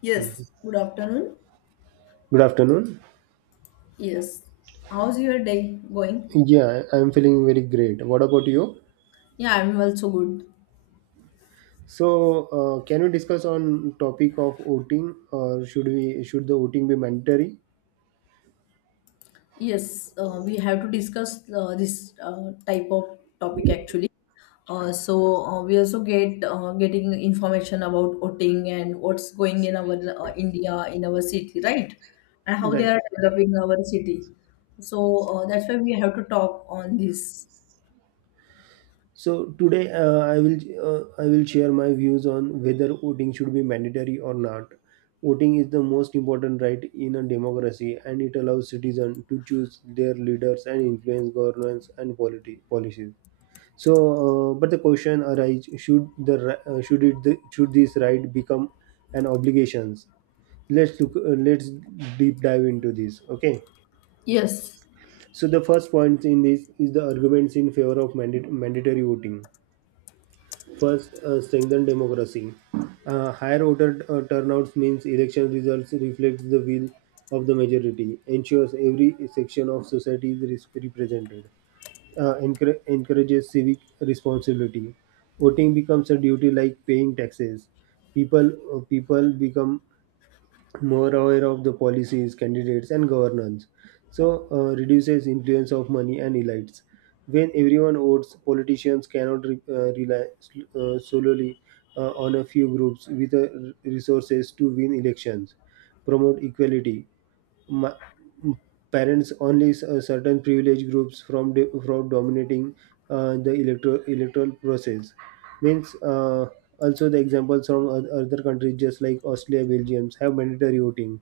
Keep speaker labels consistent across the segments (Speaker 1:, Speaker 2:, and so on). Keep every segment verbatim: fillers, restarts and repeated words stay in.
Speaker 1: Yes, good afternoon.
Speaker 2: Good afternoon.
Speaker 1: Yes. How's your day going?
Speaker 2: Yeah, I'm feeling very great. What about you?
Speaker 1: Yeah, I'm also good.
Speaker 2: So, uh, can we discuss on topic of voting, or should we should the voting be mandatory?
Speaker 1: Yes, uh, we have to discuss uh, this uh, type of topic actually. Uh, so uh, we also get uh, getting information about voting and what's going in our uh, India in our city, right? And how they
Speaker 2: Right.
Speaker 1: are developing our city. So uh, that's why we have to talk on this.
Speaker 2: So today, uh, I will uh, I will share my views on whether voting should be mandatory or not. Voting is the most important right in a democracy, and it allows citizens to choose their leaders and influence governance and polity policies. So, uh, but the question arises: Should the ri- uh, should it the, should this right become an obligations? Let's look. Uh, let's deep dive into this. Okay.
Speaker 1: Yes.
Speaker 2: So the first point in this is the arguments in favor of mandate, mandatory voting. First, uh, strengthen democracy. Uh, higher voter uh, turnouts means election results reflects the will of the majority. Ensures every section of society is res- represented uh, encour- encourages civic responsibility. Voting becomes a duty like paying taxes. People uh, people become more aware of the policies, candidates, and governance. So uh, reduces influence of money and elites. When everyone votes, politicians cannot re- uh, rely uh, solely uh, on a few groups with uh, resources to win elections. Promote equality. Ma- parents only s- uh, certain privileged groups from do- from dominating uh, the electoral electoral process means uh, also the examples from oth- other countries just like austria belgium have mandatory voting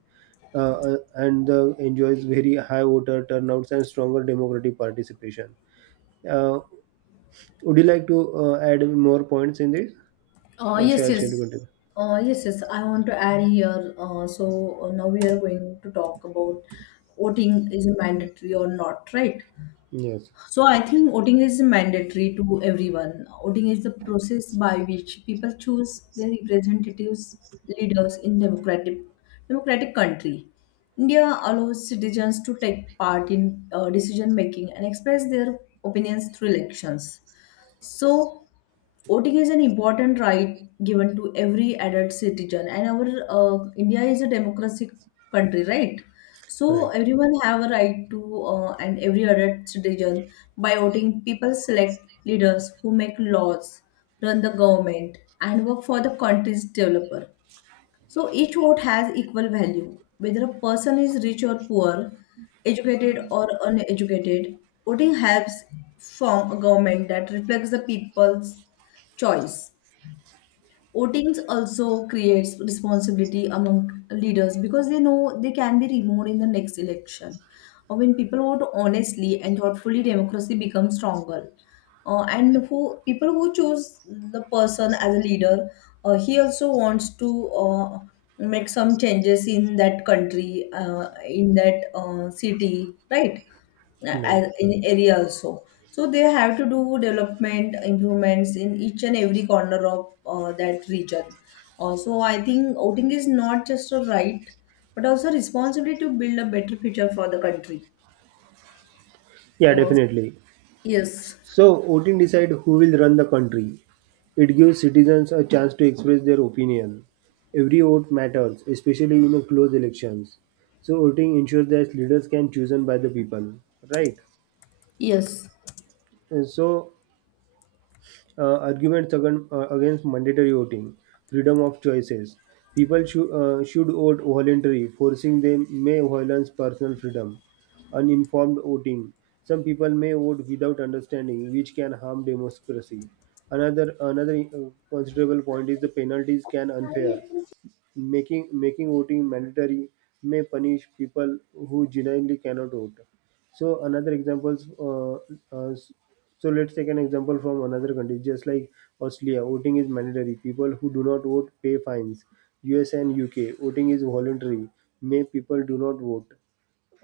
Speaker 2: uh, uh, and uh, enjoys very high voter turnouts and stronger democratic participation uh, would you like to uh, add more points in this
Speaker 1: Uh,
Speaker 2: or
Speaker 1: yes,
Speaker 2: shall, shall we
Speaker 1: yes.
Speaker 2: continue?
Speaker 1: Uh, yes, yes. I want to add here. Uh, so uh, now we are going to talk about voting is mandatory or not, right?
Speaker 2: Yes.
Speaker 1: So I think voting is mandatory to everyone. Voting is the process by which people choose their representatives, leaders in democratic democratic country. India allows citizens to take part in uh, decision making and express their opinions through elections. So voting is an important right given to every adult citizen, and our uh, India is a democratic country, right? So
Speaker 2: Right.
Speaker 1: everyone have a right to uh, and every adult citizen, by voting, people select leaders who make laws, run the government, and work for the country's developer. So each vote has equal value, whether a person is rich or poor, educated or uneducated. Voting helps form a government that reflects the people's choice. Votings also creates responsibility among leaders because they know they can be removed in the next election. Uh, When people vote honestly and thoughtfully, democracy becomes stronger. Uh, and who people who choose the person as a leader, uh, he also wants to uh, make some changes in that country, uh, in that uh, city, right? As
Speaker 2: Right.
Speaker 1: in area also, so they have to do development improvements in each and every corner of uh, that region. Uh, so I think voting is not just a right, but also responsibility to build a better future for the country.
Speaker 2: Yeah,
Speaker 1: Uh,
Speaker 2: definitely.
Speaker 1: yes,
Speaker 2: So, voting decide who will run the country. It gives citizens a chance to express their opinion. Every vote matters, especially in a close elections. So, voting ensures that leaders can chosen by the people, right?
Speaker 1: yes,
Speaker 2: And so, uh, arguments against, uh, against mandatory voting, freedom of choices. People should uh, should vote voluntarily, forcing them may violence personal freedom. Uninformed voting. Some people may vote without understanding, which can harm democracy. Another another uh, considerable point is the penalties can unfair. Making making voting mandatory may punish people who genuinely cannot vote. So another example, uh, uh, so let's take an example from another country, just like Australia, voting is mandatory. People who do not vote pay fines. U S and U K, voting is voluntary. May people do not vote.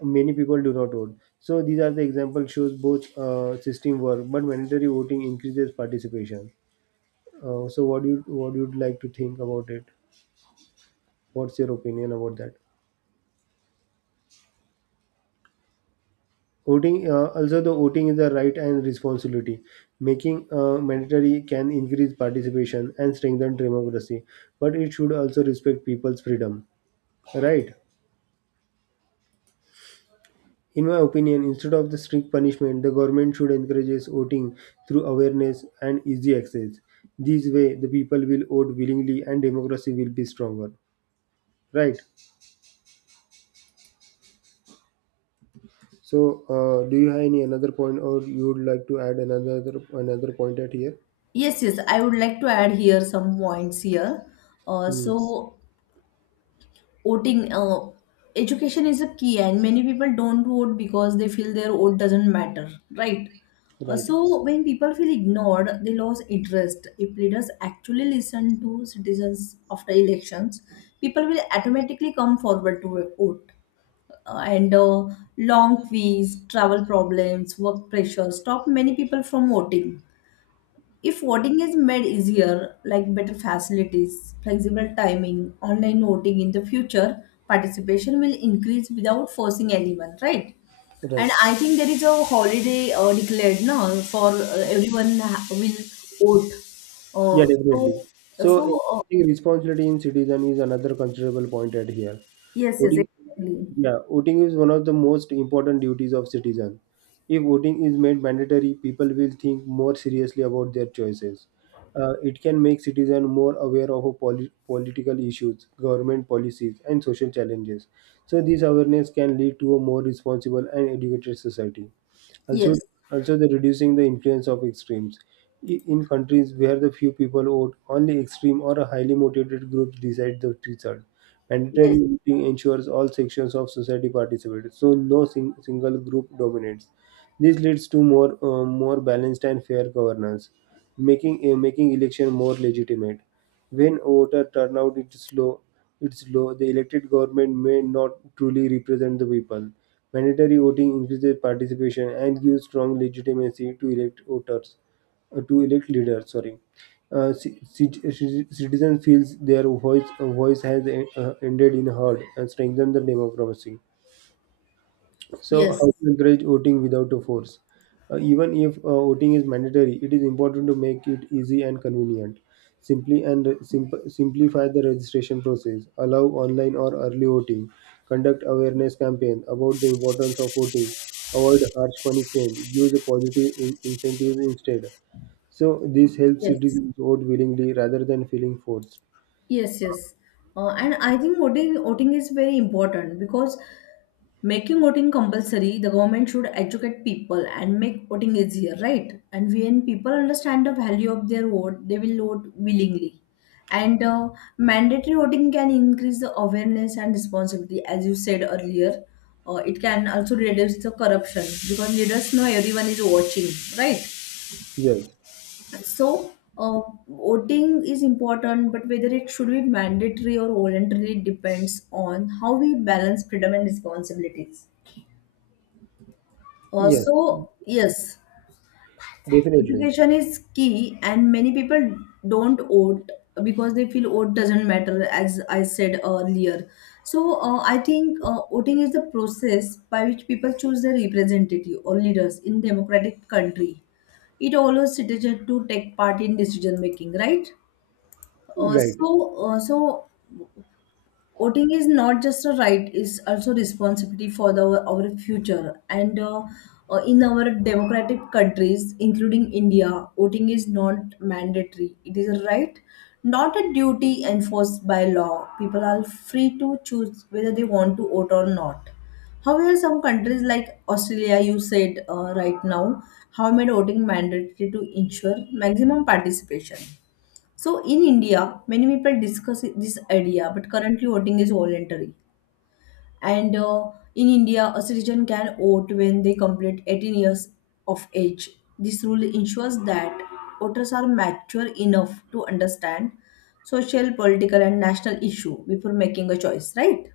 Speaker 2: Many people do not vote. So these are the example shows both uh, system work, but mandatory voting increases participation. Uh, so what do you what do you like to think about it? What's your opinion about that? Voting, uh, also the voting is a right and responsibility. Making uh, mandatory can increase participation and strengthen democracy, but it should also respect people's freedom. Right? In my opinion, instead of the strict punishment, the government should encourage voting through awareness and easy access. This way, the people will vote willingly and democracy will be stronger. Right. So, uh, do you have any another point, or you would like to add another another point at here?
Speaker 1: yes, yes. I would like to add here some points here. Uh,
Speaker 2: Hmm.
Speaker 1: so Voting uh, education is a key, and many people don't vote because they feel their vote doesn't matter, right? Uh,
Speaker 2: Right.
Speaker 1: so when people feel ignored, they lose interest. If leaders actually listen to citizens after elections, people will automatically come forward to vote. Uh, and uh, Long queues, travel problems, work pressure stop many people from voting. If voting is made easier, like better facilities, flexible timing, online voting in the future, participation will increase without forcing anyone, right?
Speaker 2: Right.
Speaker 1: And I think there is a holiday uh, declared now for uh, everyone ha- will vote.
Speaker 2: Yeah,
Speaker 1: Uh, so,
Speaker 2: definitely. So,
Speaker 1: so uh,
Speaker 2: encouraging responsibility in citizen is another considerable point at here.
Speaker 1: yes, yes,
Speaker 2: Voting,
Speaker 1: exactly.
Speaker 2: yeah, voting is one of the most important duties of citizen. If voting is made mandatory, people will think more seriously about their choices. Uh, it can make citizen more aware of poli- political issues, government policies, and social challenges. So, this awareness can lead to a more responsible and educated society. Also,
Speaker 1: Yes,
Speaker 2: also the reducing the influence of extremes. I- In countries where the few people vote, only extreme or a highly motivated group decide the result. Mandatory
Speaker 1: yes,
Speaker 2: voting ensures all sections of society participate, so no sing- single group dominates. This leads to more, uh, more balanced and fair governance, making uh, making election more legitimate. When voter turnout is low, it's low, the elected government may not truly represent the people. Mandatory voting increases participation and gives strong legitimacy to elect voters, uh, to elect leaders. Sorry, uh, ci- ci- citizen feels their voice, uh, voice has uh, ended in heard and strengthen the democracy. So,
Speaker 1: yes,
Speaker 2: how to encourage voting without a force? Uh, even if uh, voting is mandatory, it is important to make it easy and convenient. Simply and simp- simplify the registration process. Allow online or early voting. Conduct awareness campaign about the importance of voting. Avoid harsh punishment. Use positive in- incentives instead. So this helps
Speaker 1: yes.
Speaker 2: citizens vote willingly rather than feeling forced.
Speaker 1: Yes, yes. Uh, and I think voting voting is very important because making voting compulsory, the government should educate people and make voting easier, right? And when people understand the value of their vote, they will vote willingly. And uh, Mandatory voting can increase the awareness and responsibility, as you said earlier. Uh, it can also reduce the corruption because leaders know everyone is watching, right?
Speaker 2: Yes.
Speaker 1: So, uh, Voting is important, but whether it should be mandatory or voluntary depends on how we balance freedom and responsibilities.
Speaker 2: Yes.
Speaker 1: Also, yes,
Speaker 2: Definitely.
Speaker 1: education is key, and many people don't vote because they feel vote doesn't matter, as I said earlier. So, uh, I think uh, voting is the process by which people choose their representative or leaders in democratic country. It allows citizens to take part in decision making, right? Uh,
Speaker 2: Right.
Speaker 1: so, uh, so Voting is not just a right; it's also responsibility for the our future. And uh, uh, In our democratic countries, including India, voting is not mandatory. It is a right, not a duty enforced by law. People are free to choose whether they want to vote or not. However, some countries like Australia, you said uh, right now, have made voting mandatory to ensure maximum participation. So in India, many people discuss this idea, but currently voting is voluntary. And uh, In India, a citizen can vote when they complete eighteen years of age. This rule ensures that voters are mature enough to understand social, political, and national issue before making a choice, right?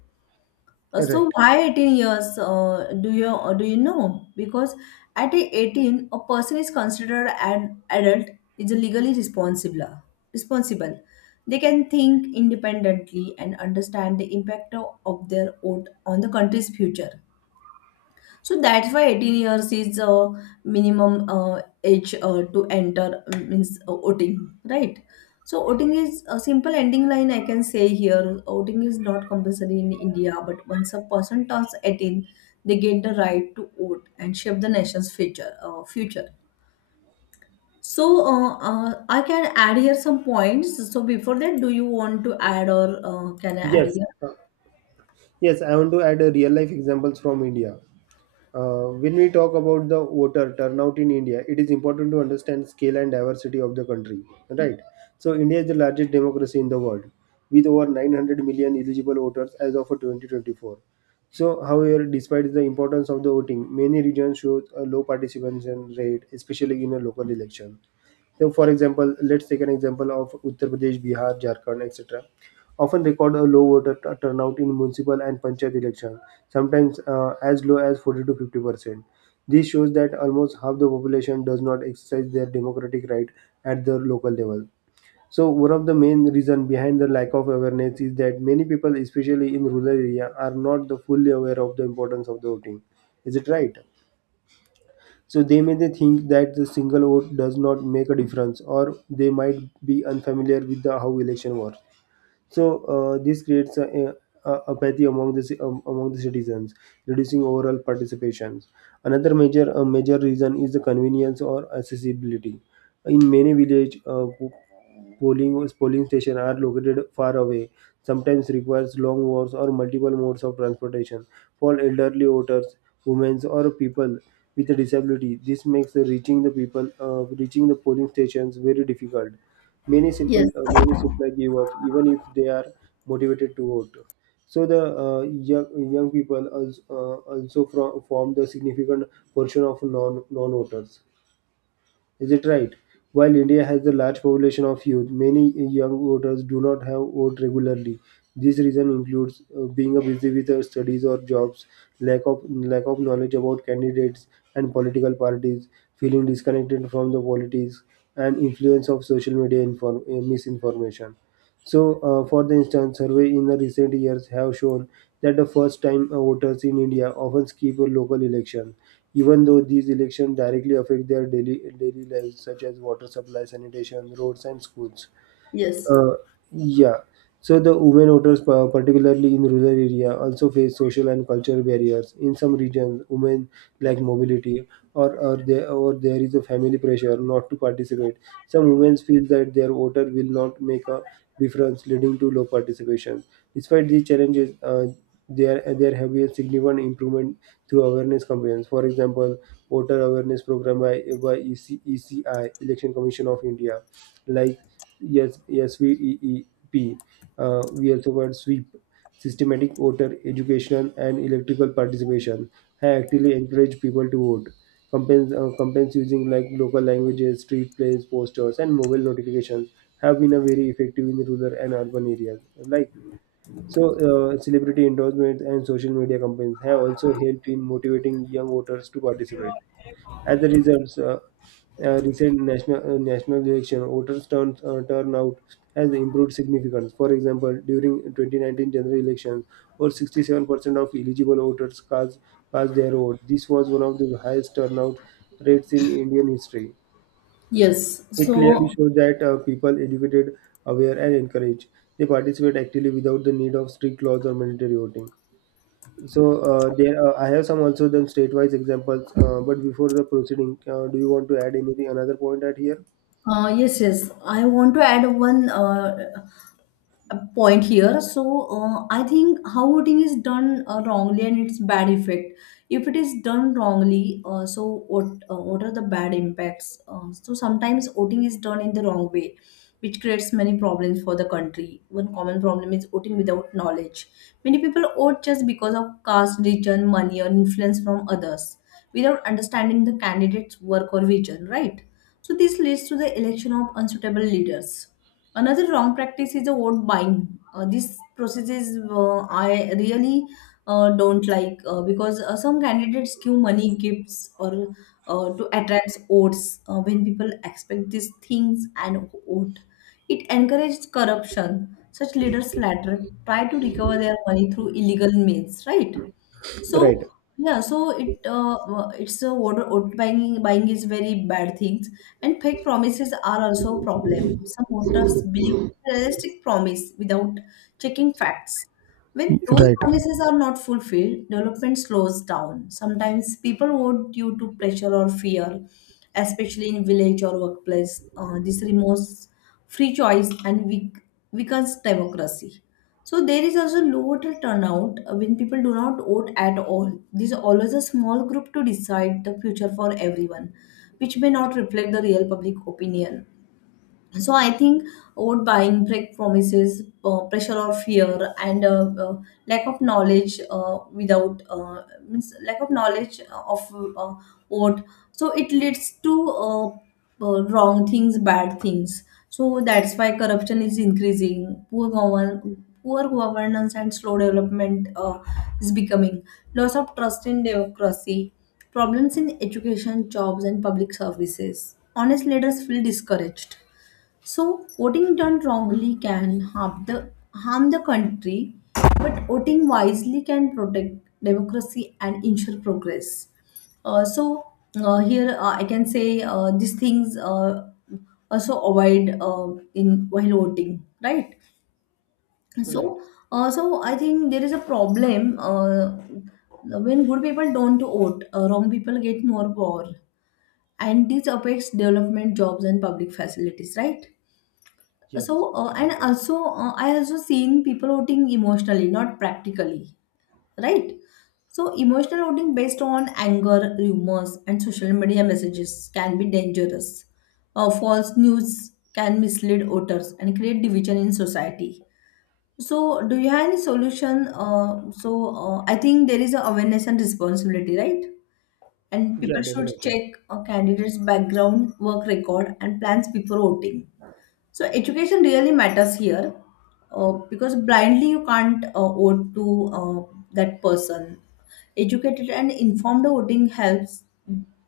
Speaker 1: Uh, So
Speaker 2: Right.
Speaker 1: why eighteen years? Uh, do you uh, do you know? Because at eighteen, a person is considered an adult, is legally responsible. Responsible. They can think independently and understand the impact of of their vote on the country's future. So that's why eighteen years is a minimum uh, age uh, to enter um, means uh, voting, right? So voting is a simple ending line I can say here. Voting is not compulsory in India, but once a person turns eighteen, they get the right to vote and shape the nation's future. Uh, future. So uh, uh, I can add here some points. So before that, do you want to add, or uh, can I add
Speaker 2: Yes.
Speaker 1: here?
Speaker 2: Uh, Yes, I want to add a real life examples from India. Uh, when we talk about the voter turnout in India, it is important to understand scale and diversity of the country, right? So India is the largest democracy in the world, with over nine hundred million eligible voters as of twenty twenty-four. So, however, despite the importance of the voting, many regions show a low participation rate, especially in a local election. So, for example, let's take an example of Uttar Pradesh, Bihar, Jharkhand, et cetera. Often record a low voter t- turnout in municipal and panchayat election, sometimes uh, as low as forty to fifty percent. This shows that almost half the population does not exercise their democratic right at the local level. So, one of the main reason behind the lack of awareness is that many people, especially in rural area, are not the fully aware of the importance of the voting. Is it right? So they may they think that the single vote does not make a difference, or they might be unfamiliar with the, how election works. So uh, this creates a, a a- apathy among the ci- um, among the citizens, reducing overall participation. Another major uh, major reason is the convenience or accessibility. In many village uh, po- polling polling stations are located far away. Sometimes requires long walks or multiple modes of transportation. For elderly voters, women, or people with a disability, this makes reaching the people uh, reaching the polling stations very difficult. many simple
Speaker 1: Yes,
Speaker 2: uh, many simply give up even if they are motivated to vote. So the uh, young, young people also, uh, also from, form the significant portion of non non voters, is it right? While India has a large population of youth, many young voters do not have vote regularly. This reason includes uh, being uh, busy with uh, studies or jobs, lack of lack of knowledge about candidates and political parties, feeling disconnected from the politics, and influence of social media inform- uh, misinformation. So, uh, for the instance, survey in the recent years have shown that the first-time uh, voters in India often skip a local election, even though these elections directly affect their daily daily lives, such as water supply, sanitation, roads, and schools.
Speaker 1: yes.
Speaker 2: Uh, yeah. So the women voters, pa- particularly in rural area, also face social and cultural barriers. In some regions, women lack mobility, or or there or there is a family pressure not to participate. Some women feel that their voter will not make a difference, leading to low participation. Despite these challenges, uh, there there have been significant improvement through awareness campaigns. For example, voter awareness program by by E C E C I Election Commission of India, like yes yes we e e p uh, we also got sweep systematic voter education and electrical participation have actively encourage people to vote campaigns uh, campaigns using like local languages street plays posters and mobile notifications have been a very effective in rural and urban areas like. So uh, celebrity endorsements and social media campaigns have also helped in motivating young voters to participate. As a result, uh, uh, recent national uh, national election, voters' turn, uh, turnout has improved significantly. For example, during twenty nineteen general elections, over sixty-seven percent of eligible voters cast, cast their vote. This was one of the highest turnout rates in Indian history.
Speaker 1: Yes.
Speaker 2: It clearly
Speaker 1: So
Speaker 2: shows that uh, people educated, aware, and encouraged. They participate actively without the need of strict laws or mandatory voting. So uh, there, uh, I have some also then state-wise examples. Uh, but before the proceeding, uh, do you want to add anything? Another point at here?
Speaker 1: Uh, yes, yes. I want to add one uh, a point here. So uh, I think how voting is done uh, wrongly and its bad effect. If it is done wrongly, uh, so what uh, what are the bad impacts? Uh, so sometimes voting is done in the wrong way, which creates many problems for the country. One common problem is voting without knowledge. Many people vote just because of caste, religion, money, or influence from others, without understanding the candidate's work or vision. Right. So this leads to the election of unsuitable leaders. Another wrong practice is the vote buying. Uh, this process is uh, I really uh, don't like uh, because uh, some candidates give money, gifts, or uh, to attract votes. Uh, when people expect these things and vote, it encourages corruption. Such leaders later try to recover their money through illegal means, right?
Speaker 2: Right,
Speaker 1: So yeah, so it uh, uh, it's a what what buying buying is very bad things, and fake promises are also a problem. Some voters believe in realistic promise without checking facts. When those
Speaker 2: right.
Speaker 1: promises are not fulfilled, development slows down. Sometimes people vote due to pressure or fear, especially in village or workplace. Uh, this removes free choice and weak, weakens democracy. So there is also lower turnout uh, when people do not vote at all. This is always a small group to decide the future for everyone, which may not reflect the real public opinion. So I think over buying, break promises, uh, pressure or fear, and uh, uh, lack of knowledge uh, without uh, means lack of knowledge uh, of uh, what so it leads to uh, uh, wrong things, bad things. So that's why corruption is increasing, poor govern poor governance and slow development uh, is becoming loss of trust in democracy, problems in education, jobs, and public services. Honest leaders feel discouraged. So voting done wrongly can harm the, harm the country, but voting wisely can protect democracy and ensure progress. Uh, so, uh, Here uh, I can say uh, these things uh, also avoid uh, in while voting, right?
Speaker 2: Right.
Speaker 1: So, uh, so I think there is a problem uh, when good people don't vote, uh, wrong people get more power, and this affects development, jobs, and public facilities, right?
Speaker 2: Yes,
Speaker 1: so uh,
Speaker 2: that
Speaker 1: and
Speaker 2: is right.
Speaker 1: also uh, I also seen people voting emotionally, not practically, right? So emotional voting based on anger, rumors, and social media messages can be dangerous. Uh, false news can mislead voters and create division in society. So do you have any solution? uh, so uh, I think there is a awareness and responsibility, right? And
Speaker 2: Yeah,
Speaker 1: people should
Speaker 2: definitely.
Speaker 1: check a candidate's background, work record, and plans before voting. So education really matters here, uh, because blindly you can't uh, vote to uh, that person. Educated and informed voting helps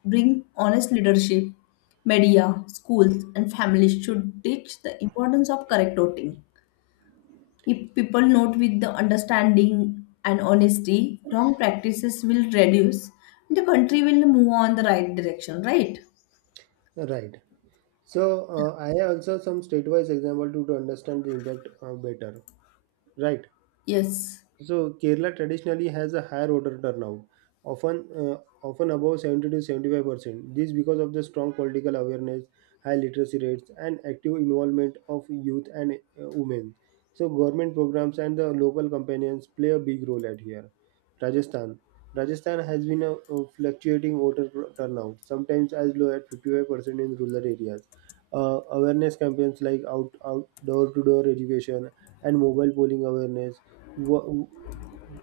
Speaker 1: bring honest leadership. Media, schools, and families should teach the importance of correct voting. If people note with the understanding and honesty, wrong practices will reduce and the country will move on the right direction, right?
Speaker 2: Right. So uh, I have also some state-wise example to, to understand the impact uh, better. Right.
Speaker 1: Yes,
Speaker 2: So Kerala traditionally has a higher order turnout, often uh, often above seventy to seventy-five percent. This because of the strong political awareness, high literacy rates, and active involvement of youth and uh, women. So government programs and the local companions play a big role at here. Rajasthan. Rajasthan has been a, a fluctuating voter pr- turnout, sometimes as low as fifty-five percent in rural areas. Uh, awareness campaigns like out, out door-to-door education and mobile polling awareness wa-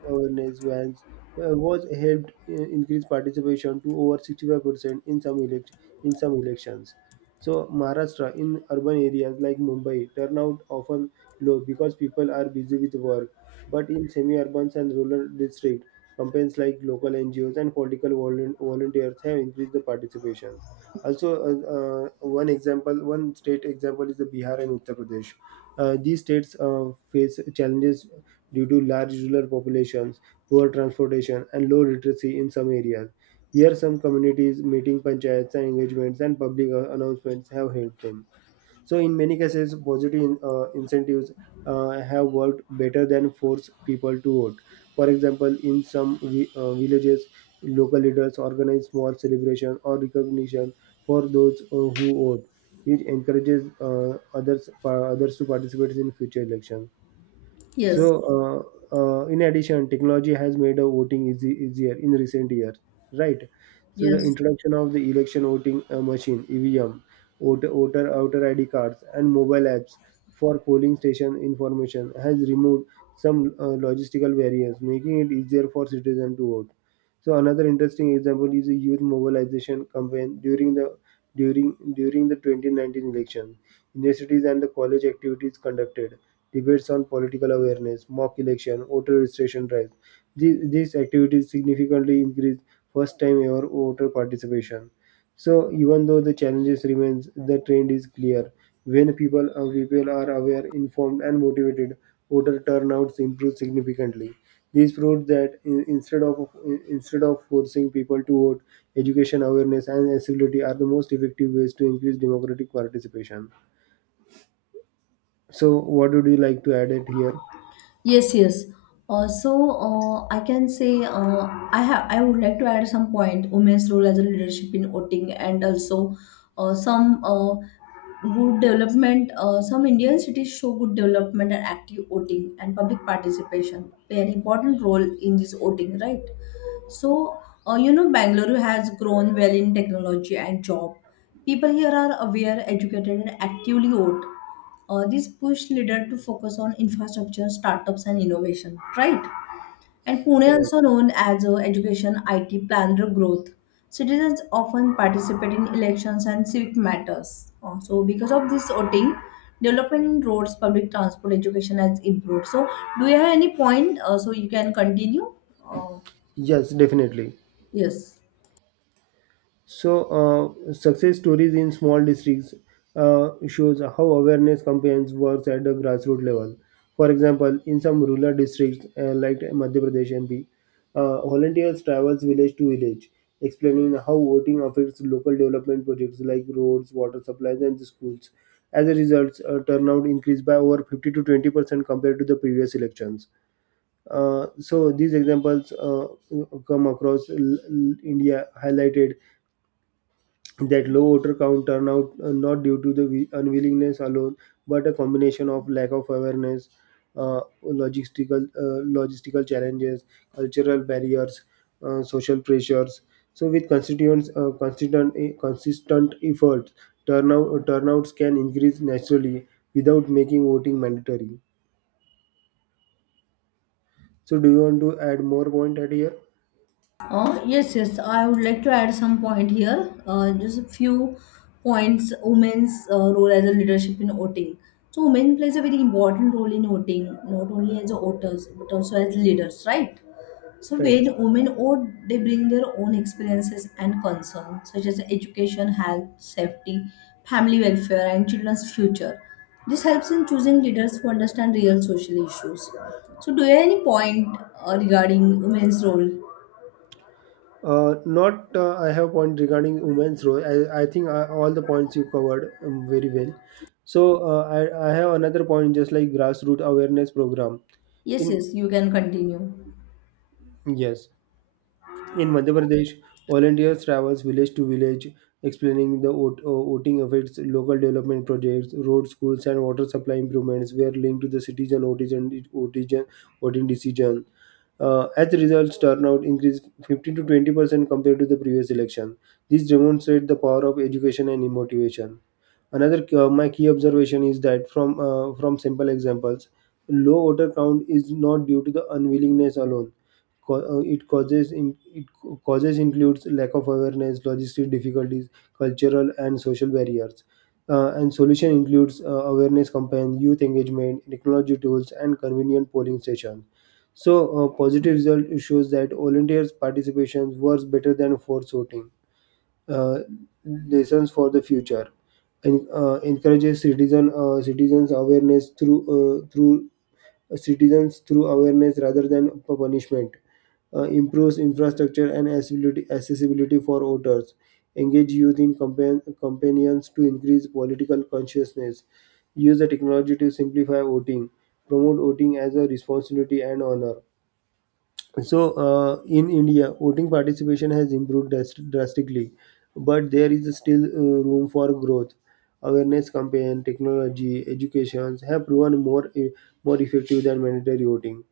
Speaker 2: awareness vans uh, was helped uh, increase participation to over sixty-five percent in some elect- in some elections. So Maharashtra, in urban areas like Mumbai, turnout often low because people are busy with work. But in semi-urban and rural districts, campaigns like local N G Os and political volun- volunteers have increased the participation. Also, uh, uh, one example, one state example is the Bihar and Uttar Pradesh. Uh, these states uh, face challenges due to large rural populations, poor transportation, and low literacy in some areas. Here, some communities, meeting panchayats and engagements, and public uh, announcements have helped them. So, in many cases, positive uh, incentives uh, have worked better than force people to vote. For example, in some vi- uh, villages, local leaders organize small celebration or recognition for those uh, who vote, which encourages uh, others pa- others to participate in future elections.
Speaker 1: yes,
Speaker 2: So, uh, uh, in addition, technology has made a voting easy, easier in recent years, right? So, the
Speaker 1: yes.
Speaker 2: introduction of the election voting uh, machine (E V M), voter, voter outer I D cards, and mobile apps for polling station information has removed some uh, logistical barriers, making it easier for citizens to vote. So, another interesting example is the youth mobilization campaign during the during during the twenty nineteen election. Universities and the college activities conducted debates on political awareness, mock election, voter registration drives. These, these activities significantly increase first time ever voter participation. So even though the challenges remains, the trend is clear. When people, uh, people are aware, informed, and motivated, voter turnouts improve significantly. This proves that in, instead of instead of forcing people to vote, education, awareness, and accessibility are the most effective ways to increase democratic participation. So, what would you like to add it here?
Speaker 1: Yes, yes. Uh, so uh, I can say uh, I have I would like to add some point women's role as a leadership in voting, and also uh, some uh, good development. Uh, some Indian cities show good development, and active voting and public participation play an important role in this voting, right? So, uh, you know, Bangalore has grown well in technology and job. People here are aware, educated, and actively vote. Uh, this push leader to focus on infrastructure, startups, and innovation, right? And Pune,
Speaker 2: Right.
Speaker 1: also known as a education I T planner growth, citizens often participate in elections and civic matters. Uh, so, because of this voting, development in roads, public transport, education has improved. So, do you have any point? Uh, so you can continue. Uh,
Speaker 2: Yes, definitely.
Speaker 1: yes.
Speaker 2: So, uh, success stories in small districts uh, shows how awareness campaigns works at the grassroots level. For example, in some rural districts uh, like Madhya Pradesh M P, uh, volunteers travels village to village, explaining how voting affects local development projects like roads, water supplies, and the schools. As a result, uh, turnout increased by over fifty to twenty percent compared to the previous elections. Uh, so these examples uh, come across l- l- India highlighted that low voter count turnout uh, not due to the wi- unwillingness alone, but a combination of lack of awareness, uh, logistical uh, logistical challenges, cultural barriers, uh, social pressures. So with constituents uh, consistent eh, consistent efforts, turnout uh, turnouts can increase naturally without making voting mandatory. So do you want to add more point at here?
Speaker 1: Uh, yes, yes. I would like to add some point here. Uh, just a few points. Women's uh, role as a leadership in voting. So, women plays a very important role in voting, not only as voters but also as leaders, right? So,
Speaker 2: Right.
Speaker 1: when women vote, they bring their own experiences and concerns, such as education, health, safety, family welfare, and children's future. This helps in choosing leaders who understand real social issues. So, do you have any point uh, regarding women's role?
Speaker 2: Uh, not uh, I have point regarding women's role. I, I think uh, all the points you covered um, very well. So uh, I, I have another point just like grassroots awareness program.
Speaker 1: Yes,
Speaker 2: In
Speaker 1: yes, you can continue.
Speaker 2: yes, In Madhya Pradesh, volunteers travels village to village explaining the vote- uh, voting effects, local development projects, road schools and water supply improvements were linked to the citizen voting, voting, voting decision. Uh, as the results turnout increased fifteen to twenty percent compared to the previous election. This demonstrates the power of education and motivation. Another uh, my key observation is that from uh, from simple examples, low voter count is not due to the unwillingness alone. Co- uh, It causes in, it causes includes lack of awareness, logistic difficulties, cultural and social barriers. Uh, and solution includes uh, awareness campaign, youth engagement, technology tools, and convenient polling stations. So, uh, positive result shows that volunteers' participation works better than forced voting uh, lessons for the future and uh, encourages citizen uh, citizens awareness through uh, through uh, citizens through awareness rather than p- punishment, uh, improves infrastructure and accessibility, accessibility for voters, engage youth in compan- companions to increase political consciousness, use the technology to simplify voting, promote voting as a responsibility and honor. So, uh, in India, voting participation has improved dras- drastically, but there is still uh, room for growth. Awareness campaign, technology, education have proven more e- more effective than mandatory voting.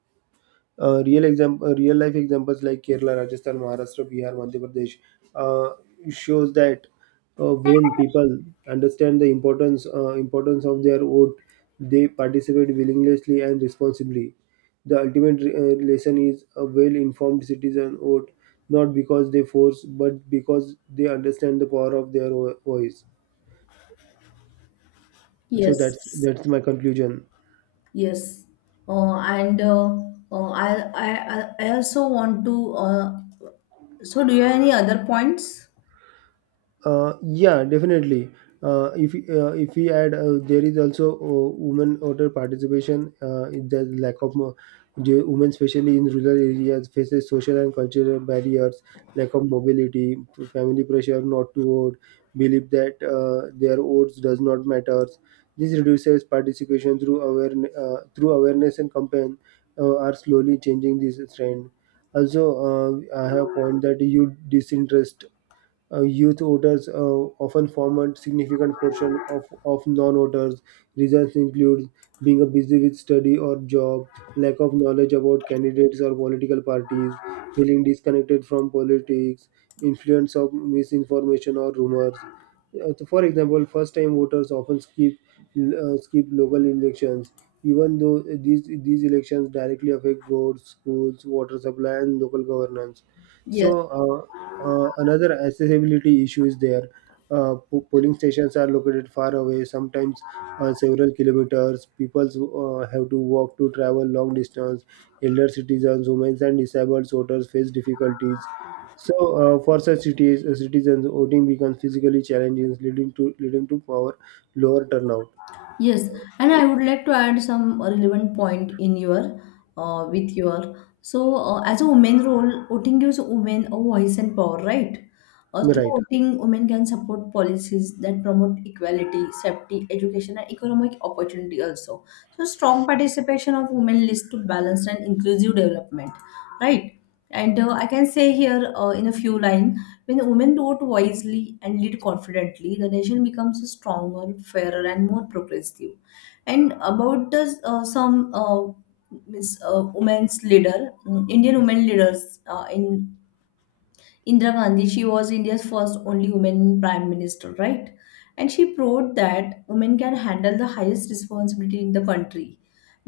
Speaker 2: Uh, real example, real life examples like Kerala, Rajasthan, Maharashtra, Bihar, Madhya Pradesh uh, shows that uh, when people understand the importance uh, importance of their vote, they participate willingly and responsibly. The ultimate uh, lesson is a well-informed citizen vote, not because they force, but because they understand the power of their vo- voice. So that's
Speaker 1: Yes,
Speaker 2: that's my conclusion.
Speaker 1: yes. Uh, and uh, uh, I, I, I I also want to. Uh, so, do you have any other points?
Speaker 2: Uh, yeah, definitely. Uh, if uh, if we add, uh, there is also uh, women voter participation. Uh, in the lack of mo- The women, especially in rural areas, faces social and cultural barriers, lack of mobility, f- family pressure not to vote, believe that uh, their votes does not matter. This reduces participation through awareness, uh, through awareness and campaign uh, are slowly changing this trend. Also, uh, I have point that youth disinterest, uh, youth voters uh, often form a significant portion of, of non-voters. Reasons include being busy with study or job, lack of knowledge about candidates or political parties, feeling disconnected from politics, influence of misinformation or rumors. Uh, so for example, first-time voters often skip uh, skip local elections, even though these these elections directly affect roads, schools, water supply, and local governance. So,
Speaker 1: Yes.
Speaker 2: uh, uh, another accessibility issue is there. Uh, po- polling stations are located far away, sometimes uh, several kilometers. People uh, have to walk to travel long distance. Elder citizens, women, and disabled voters face difficulties. So, uh, for such cities, uh, citizens, voting becomes physically challenging, leading to leading to power lower turnout.
Speaker 1: Yes, and I would like to add some relevant point in your uh, with your so uh, as a woman role, voting gives women a voice and power, right? Uh, through
Speaker 2: Right.
Speaker 1: voting, women can support policies that promote equality, safety, education, and economic opportunity also. So strong participation of women leads to balanced and inclusive development, right? And uh, I can say here uh, in a few lines when women vote wisely and lead confidently, the nation becomes stronger, fairer, and more progressive. And about the, uh, some uh, Miss uh, women's leader, mm, Indian women leaders uh, in Indira Gandhi, she was India's first only woman prime minister, right? And she proved that women can handle the highest responsibility in the country.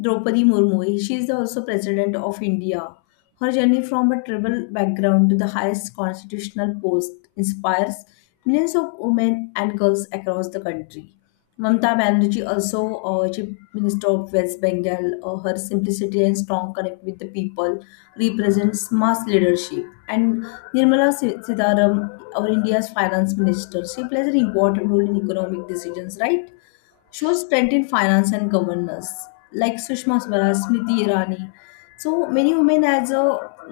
Speaker 1: Draupadi Murmu, she is the also president of India. Her journey from a tribal background to the highest constitutional post inspires millions of women and girls across the country. Mamata Banerjee, also uh, Chief Minister of West Bengal, uh, her simplicity and strong connect with the people represents mass leadership. And Nirmala Si- Sitharam, our India's finance minister, she plays an important role in economic decisions, right? Shows strength in finance and governance, like Sushma Swaraj, Smriti Irani. So many women as a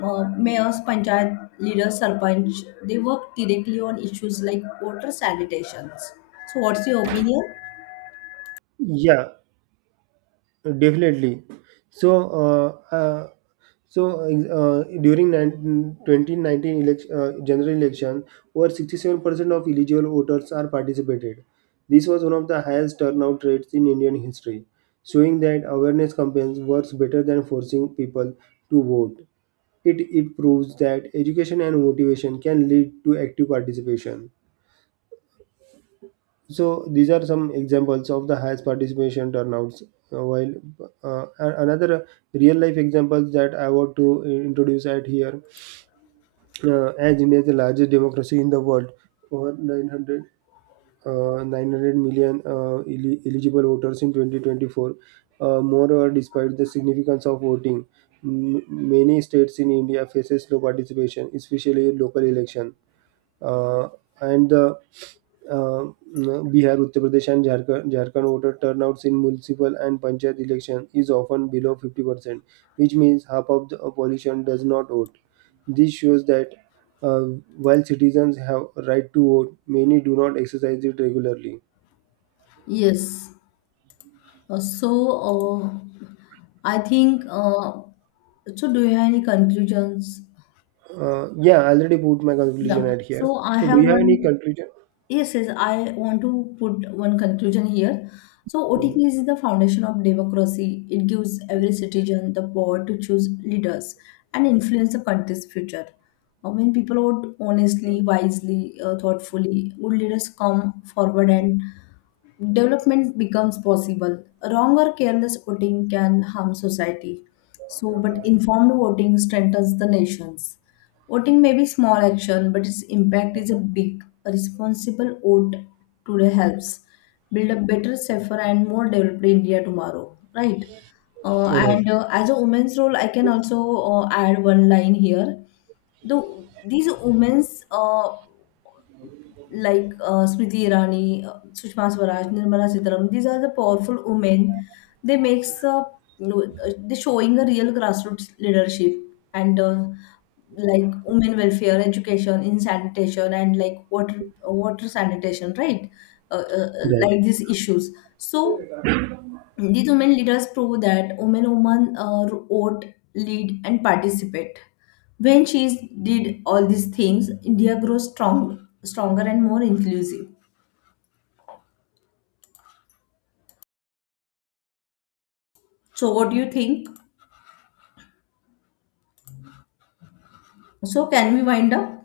Speaker 1: uh, mayors, panchayat leaders, sarpanch, they work directly on issues like water sanitations. So what's your opinion?
Speaker 2: Yeah, definitely. So, uh, uh, so uh, during nineteen twenty nineteen election, uh, general election, over sixty-seven percent of eligible voters are participated. This was one of the highest turnout rates in Indian history, showing that awareness campaigns works better than forcing people to vote. It, it proves that education and motivation can lead to active participation. So these are some examples of the highest participation turnouts. Uh, While uh, a- another real life examples that I want to uh, introduce at here, uh, as India is the largest democracy in the world, over nine hundred, uh, nine hundred million uh, eli- eligible voters in twenty twenty-four. Uh, moreover, despite the significance of voting, m- many states in India faces low participation, especially in local election. Uh, and the uh, Bihar, Uttar Pradesh, and Jharkhand, Jharkhand voter turnouts in municipal and panchayat election is often below fifty percent, which means half of the population does not vote. This shows that uh, while citizens have right to vote, many do not exercise it regularly.
Speaker 1: Yes. Uh, so uh, I think uh, so. Do you have any conclusions?
Speaker 2: Uh, yeah, I already put my
Speaker 1: Yeah.
Speaker 2: conclusion at here.
Speaker 1: So I
Speaker 2: So, do
Speaker 1: have
Speaker 2: you have any
Speaker 1: one.
Speaker 2: conclusion?
Speaker 1: Yes, yes, I want to put one conclusion here. So, O T K is the foundation of democracy. It gives every citizen the power to choose leaders and influence the country's future. Uh, When people vote honestly, wisely, uh, thoughtfully, good leaders come forward and development becomes possible. Wrong or careless voting can harm society. So, but informed voting strengthens the nations. Voting may be small action, but its impact is a big. A responsible vote today helps build a better, safer, and more developed India tomorrow, right? Uh,
Speaker 2: Right,
Speaker 1: and uh, as a woman's role, I can also uh, add one line here. The these women's uh, like uh, Smriti Irani, uh, Sushma Swaraj, Nirmala Sitaram. These are the powerful women. They makes a they showing a real grassroots leadership and uh, like women welfare, education, in sanitation, and like water water sanitation, right? Uh, uh, uh,
Speaker 2: right.
Speaker 1: like these issues. So these women leaders prove that women women uh, vote, lead, and participate. When she did all these things, India grows strong, stronger and more inclusive. So, what do you think? So, can we wind up?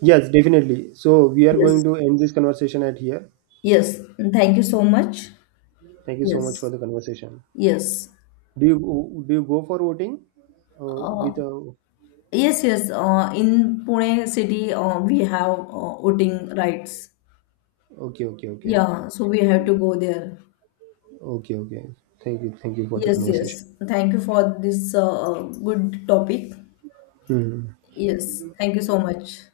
Speaker 2: Yes, definitely. So, we are going
Speaker 1: Yes.
Speaker 2: to end this conversation at here.
Speaker 1: Yes. Thank you so much.
Speaker 2: Thank you so much for
Speaker 1: Yes.
Speaker 2: the conversation.
Speaker 1: Yes.
Speaker 2: Do you go- do you go for voting? Uh,
Speaker 1: Uh,
Speaker 2: with a
Speaker 1: yes. Yes. Uh, in Pune city, uh, we have uh, voting rights.
Speaker 2: Okay, okay, okay,
Speaker 1: Yeah. So we have to go there.
Speaker 2: okay, okay. Thank you, thank you for the
Speaker 1: Yes.
Speaker 2: conversation.
Speaker 1: Yes. Thank you for this uh, uh, good topic.
Speaker 2: Hmm.
Speaker 1: Yes, thank you so much.